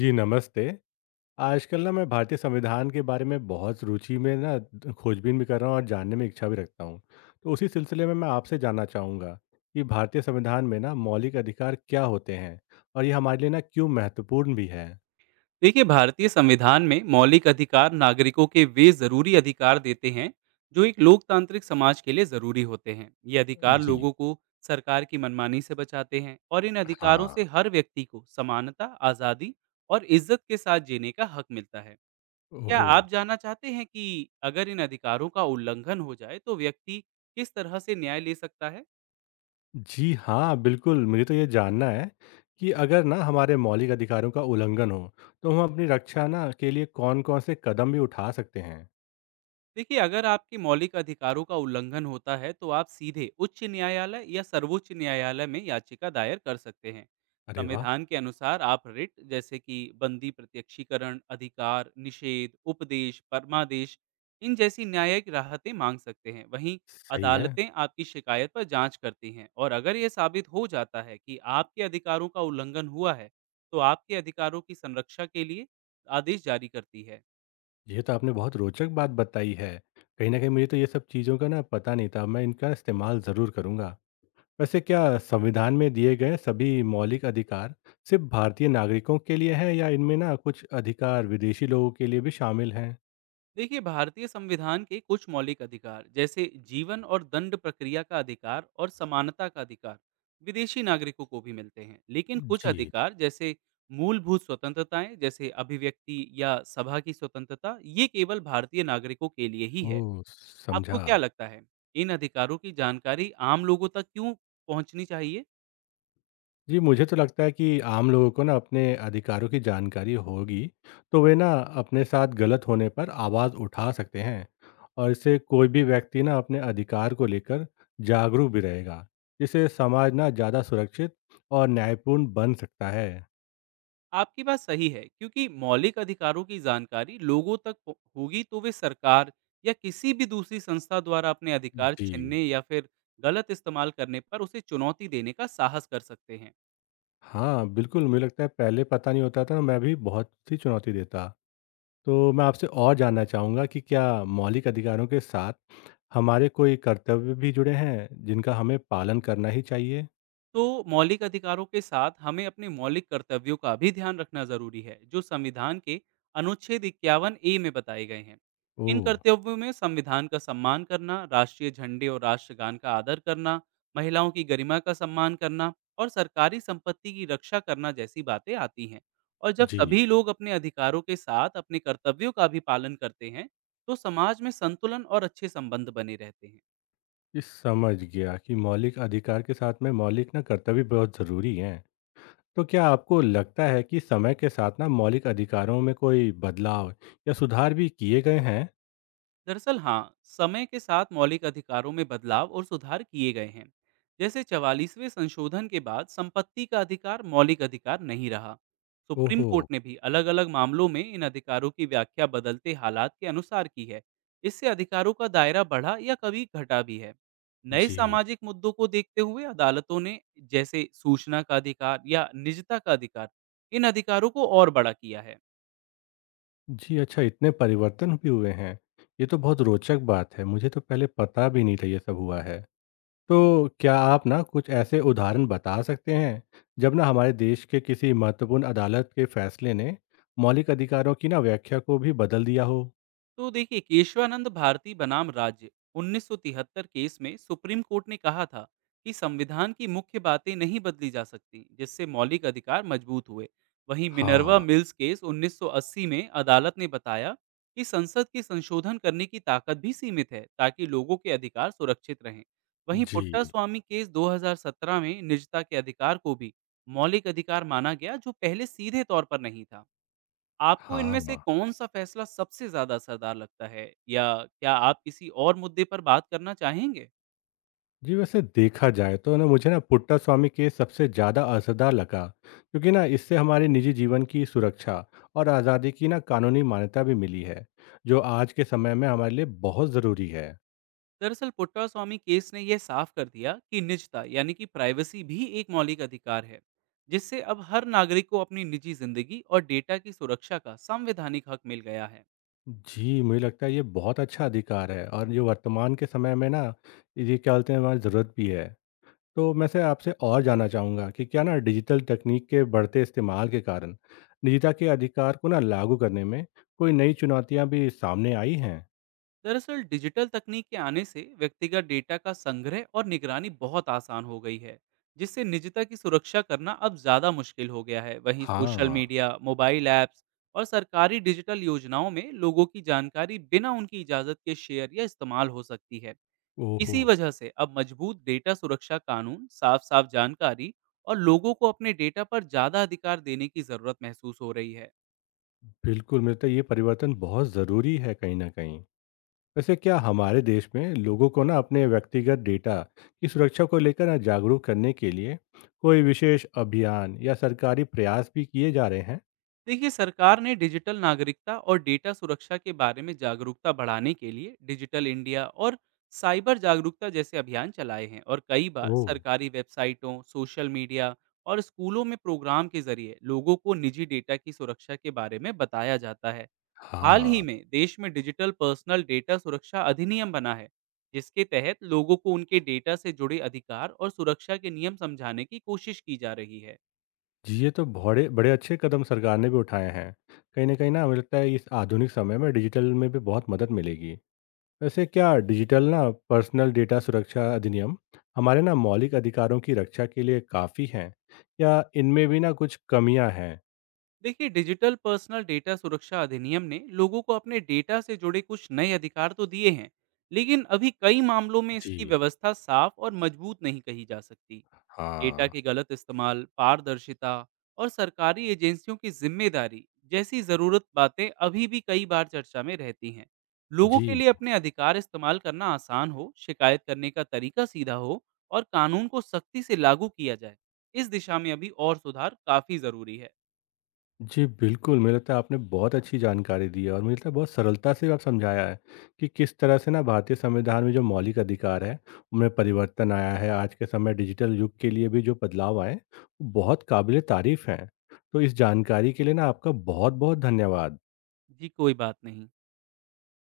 जी, नमस्ते। आजकल ना मैं भारतीय संविधान के बारे में बहुत रुचि में ना द खोजबीन भी कर रहा हूँ और जानने में इच्छा भी रखता हूँ। तो उसी सिलसिले में मैं आपसे जानना चाहूँगा कि भारतीय संविधान में ना मौलिक अधिकार क्या होते हैं? और ये हमारे लिए ना क्यों महत्वपूर्ण भी है? देखिए, भारतीय संविधान में मौलिक अधिकार नागरिकों के वे जरूरी अधिकार देते हैं जो एक लोकतांत्रिक समाज के लिए जरूरी होते हैं। ये अधिकार जी। लोगों को सरकार की मनमानी से बचाते हैं, और इन अधिकारों हाँ। से हर व्यक्ति को समानता, आज़ादी और इज्जत के साथ जीने का हक मिलता है। क्या ओह! आप जानना चाहते हैं कि अगर इन अधिकारों का उल्लंघन हो जाए तो व्यक्ति किस तरह से न्याय ले सकता है? जी हाँ, बिल्कुल। मुझे तो ये जानना है कि अगर ना हमारे मौलिक अधिकारों का उल्लंघन हो, तो हम अपनी रक्षा ना के लिए कौन-कौन से कदम भी उठा सकते हैं? देखिए, अगर आपके मौलिक अधिकारों का उल्लंघन होता है तो आप सीधे उच्च न्यायालय या सर्वोच्च न्यायालय में याचिका दायर कर सकते हैं। अरे वाह! संविधान के अनुसार आप रिट, जैसे कि बंदी प्रत्यक्षीकरण, अधिकार निषेध, उपदेश, परमादेश, इन जैसी न्यायिक राहतें मांग सकते हैं। वहीं सही है। अदालतें आपकी शिकायत पर जांच करती हैं, और अगर यह साबित हो जाता है कि आपके अधिकारों का उल्लंघन हुआ है तो आपके अधिकारों की संरक्षा के लिए आदेश जारी करती है। ये तो आपने बहुत रोचक बात बताई है। कहीं न कहीं मुझे तो ये सब चीज़ों का ना पता नहीं था, मैं इनका इस्तेमाल ज़रूर करूँगा। वैसे क्या संविधान में दिए गए सभी मौलिक अधिकार सिर्फ़ भारतीय नागरिकों के लिए हैं या इनमें ना कुछ अधिकार विदेशी लोगों के लिए भी शामिल हैं? देखिए, भारतीय संविधान के कुछ मौलिक अधिकार जैसे जीवन और दंड प्रक्रिया का अधिकार और समानता का अधिकार विदेशी नागरिकों को भी मिलते हैं, लेकिन कुछ जी। अधिकार जैसे मूलभूत स्वतंत्रताएं, जैसे अभिव्यक्ति या सभा की स्वतंत्रता, ये केवल भारतीय नागरिकों के लिए ही है। ओह! आपको समझा। क्या लगता है, इन अधिकारों की जानकारी आम लोगों तक क्यों पहुंचनी चाहिए? जी, मुझे तो लगता है कि आम लोगों को ना अपने अधिकारों की जानकारी होगी, तो वे ना अपने साथ गलत होने पर आवाज़ उठा सकते हैं और इससे कोई भी व्यक्ति ना अपने अधिकार को लेकर जागरूक भी रहेगा, जिससे समाज ना ज़्यादा सुरक्षित और न्यायपूर्ण बन सकता है। आपकी बात सही है, क्योंकि मौलिक अधिकारों की जानकारी लोगों तक होगी तो वे सरकार या किसी भी दूसरी संस्था द्वारा अपने अधिकार जी। छीनने या फिर गलत इस्तेमाल करने पर उसे चुनौती देने का साहस कर सकते हैं। हाँ, बिल्कुल, मुझे लगता है पहले पता नहीं होता था, मैं भी बहुत सी चुनौती देता। तो मैं आपसे और जानना चाहूँगा कि क्या मौलिक अधिकारों के साथ हमारे कोई कर्तव्य भी जुड़े हैं, जिनका हमें पालन करना ही चाहिए? तो मौलिक अधिकारों के साथ हमें अपने मौलिक कर्तव्यों का भी ध्यान रखना जरूरी है, जो संविधान के अनुच्छेद 51 ए में बताए गए हैं। इन ओह! कर्तव्यों में संविधान का सम्मान करना, राष्ट्रीय झंडे और राष्ट्रगान का आदर करना, महिलाओं की गरिमा का सम्मान करना, और सरकारी संपत्ति की रक्षा करना जैसी बातें आती हैं। और जब जी, सभी लोग अपने अधिकारों के साथ अपने कर्तव्यों का भी पालन करते हैं, तो समाज में संतुलन और अच्छे संबंध बने रहते हैं। ये समझ गया कि मौलिक अधिकार के साथ में मौलिक ना कर्तव्य बहुत ज़रूरी हैं। तो क्या आपको लगता है कि समय के साथ ना मौलिक अधिकारों में कोई बदलाव या सुधार भी किए गए हैं? दरअसल हाँ, समय के साथ मौलिक अधिकारों में बदलाव और सुधार किए गए हैं। जैसे चवालीसवें संशोधन के बाद संपत्ति का अधिकार मौलिक अधिकार नहीं रहा। सुप्रीम ओहो! कोर्ट ने भी अलग अलग मामलों में इन अधिकारों की व्याख्या बदलते हालात के अनुसार की है। इससे अधिकारों का दायरा बढ़ा या कभी घटा भी है। नए जी। सामाजिक मुद्दों को देखते हुए अदालतों ने, जैसे सूचना का अधिकार या निजता का अधिकार, इन अधिकारों को और बड़ा किया है। जी, अच्छा इतने परिवर्तन भी हुए हैं। ये तो बहुत रोचक बात है, मुझे तो पहले पता भी नहीं था ये सब हुआ है। तो क्या आप ना कुछ ऐसे उदाहरण बता सकते हैं जब ना हमारे देश के किसी महत्वपूर्ण अदालत के फैसले ने मौलिक अधिकारों की ना व्याख्या को भी बदल दिया हो? तो देखिए, केशवानंद भारती बनाम राज्य 1973 केस में सुप्रीम कोर्ट ने कहा था कि संविधान की मुख्य बातें नहीं बदली जा सकती, जिससे मौलिक अधिकार मजबूत हुए। वहीं मिनर्वा हाँ, मिल्स केस 1980 में अदालत ने बताया कि संसद के संशोधन करने की ताकत भी सीमित है, ताकि लोगों के अधिकार सुरक्षित रहें। वहीं जी, पुट्टा स्वामी केस 2017 में निजता के अधिकार को भी मौलिक अधिकार माना गया, जो पहले सीधे तौर पर नहीं था। आपको इनमें से हाँ। कौन-सा फैसला सबसे ज़्यादा असरदार लगता है? या क्या आप किसी और मुद्दे पर बात करना चाहेंगे? जी, वैसे देखा जाए तो ना मुझे ना पुट्टा स्वामी केस सबसे ज़्यादा असरदार लगा क्योंकि ना इससे हमारे निजी जीवन की सुरक्षा और आज़ादी की ना कानूनी मान्यता भी मिली है, जो आज के समय में हमारे लिए बहुत ज़रूरी है। दरअसल पुट्टास्वामी केस ने यह साफ कर दिया कि निजता, यानी कि प्राइवेसी, भी एक मौलिक अधिकार है, जिससे अब हर नागरिक को अपनी निजी ज़िंदगी और डेटा की सुरक्षा का संवैधानिक हक मिल गया है। जी, मुझे लगता है ये बहुत अच्छा अधिकार है और ये वर्तमान के समय में ना ये क्या बोलते हैं हमारी ज़रूरत भी है। तो मैं से आपसे और जानना चाहूँगा कि क्या ना डिजिटल तकनीक के बढ़ते इस्तेमाल के कारण निजता के अधिकार को ना लागू करने में कोई नई चुनौतियाँ भी सामने आई हैं? दरअसल डिजिटल तकनीक के आने से व्यक्तिगत डेटा का संग्रह और निगरानी बहुत आसान हो गई है, जिससे निजता की सुरक्षा करना अब ज़्यादा मुश्किल हो गया है। वहीं सोशल हाँ, मीडिया, मोबाइल ऐप्स और सरकारी डिजिटल योजनाओं में लोगों की जानकारी बिना उनकी इजाज़त के शेयर या इस्तेमाल हो सकती है। ओहो! इसी वजह से अब मजबूत डेटा सुरक्षा कानून, साफ साफ जानकारी, और लोगों को अपने डेटा पर ज़्यादा अधिकार देने की ज़रूरत महसूस हो रही है। बिल्कुल, मुझे लगता है ये परिवर्तन बहुत ज़रूरी है कहीं न कहीं। वैसे क्या हमारे देश में लोगों को ना अपने व्यक्तिगत डेटा की सुरक्षा को लेकर ना जागरूक करने के लिए कोई विशेष अभियान या सरकारी प्रयास भी किए जा रहे हैं। देखिए, सरकार ने डिजिटल नागरिकता और डेटा सुरक्षा के बारे में जागरूकता बढ़ाने के लिए डिजिटल इंडिया और साइबर जागरूकता जैसे अभियान चलाए हैं, और कई बार ओह। सरकारी वेबसाइटों, सोशल मीडिया और स्कूलों में प्रोग्राम के जरिए लोगों को निजी डेटा की सुरक्षा के बारे में बताया जाता है। हाल ही हाँ। में देश में डिजिटल पर्सनल डेटा सुरक्षा अधिनियम बना है, जिसके तहत लोगों को उनके डेटा से जुड़े अधिकार और सुरक्षा के नियम समझाने की कोशिश की जा रही है। जी, ये तो बड़े बड़े अच्छे कदम सरकार ने भी उठाए हैं। कहीं ना मुझे लगता है इस आधुनिक समय में डिजिटल में भी बहुत मदद मिलेगी। वैसे क्या डिजिटल ना पर्सनल डेटा सुरक्षा अधिनियम हमारे ना मौलिक अधिकारों की रक्षा के लिए काफ़ी हैं या इनमें भी ना कुछ कमियां हैं? देखिए, डिजिटल पर्सनल डेटा सुरक्षा अधिनियम ने लोगों को अपने डेटा से जुड़े कुछ नए अधिकार तो दिए हैं, लेकिन अभी कई मामलों में इसकी जी। व्यवस्था साफ और मजबूत नहीं कही जा सकती। डेटा हाँ। के गलत इस्तेमाल, पारदर्शिता, और सरकारी एजेंसियों की जिम्मेदारी जैसी जरूरत बातें अभी भी कई बार चर्चा में रहती हैं। लोगों के जी। लिए अपने अधिकार इस्तेमाल करना आसान हो, शिकायत करने का तरीका सीधा हो, और कानून को सख्ती से लागू किया जाए, इस दिशा में अभी और सुधार काफी जरूरी है। जी, बिल्कुल, मुझे लगता है आपने बहुत अच्छी जानकारी दी है और मुझे लगता है बहुत सरलता से आप समझाया है कि किस तरह से ना भारतीय संविधान में जो मौलिक अधिकार है, उनमें परिवर्तन आया है। आज के समय डिजिटल युग के लिए भी जो बदलाव आए, वो बहुत काबिल-ए-तारीफ़ हैं। तो इस जानकारी के लिए ना आपका बहुत-बहुत धन्यवाद। जी, कोई बात नहीं।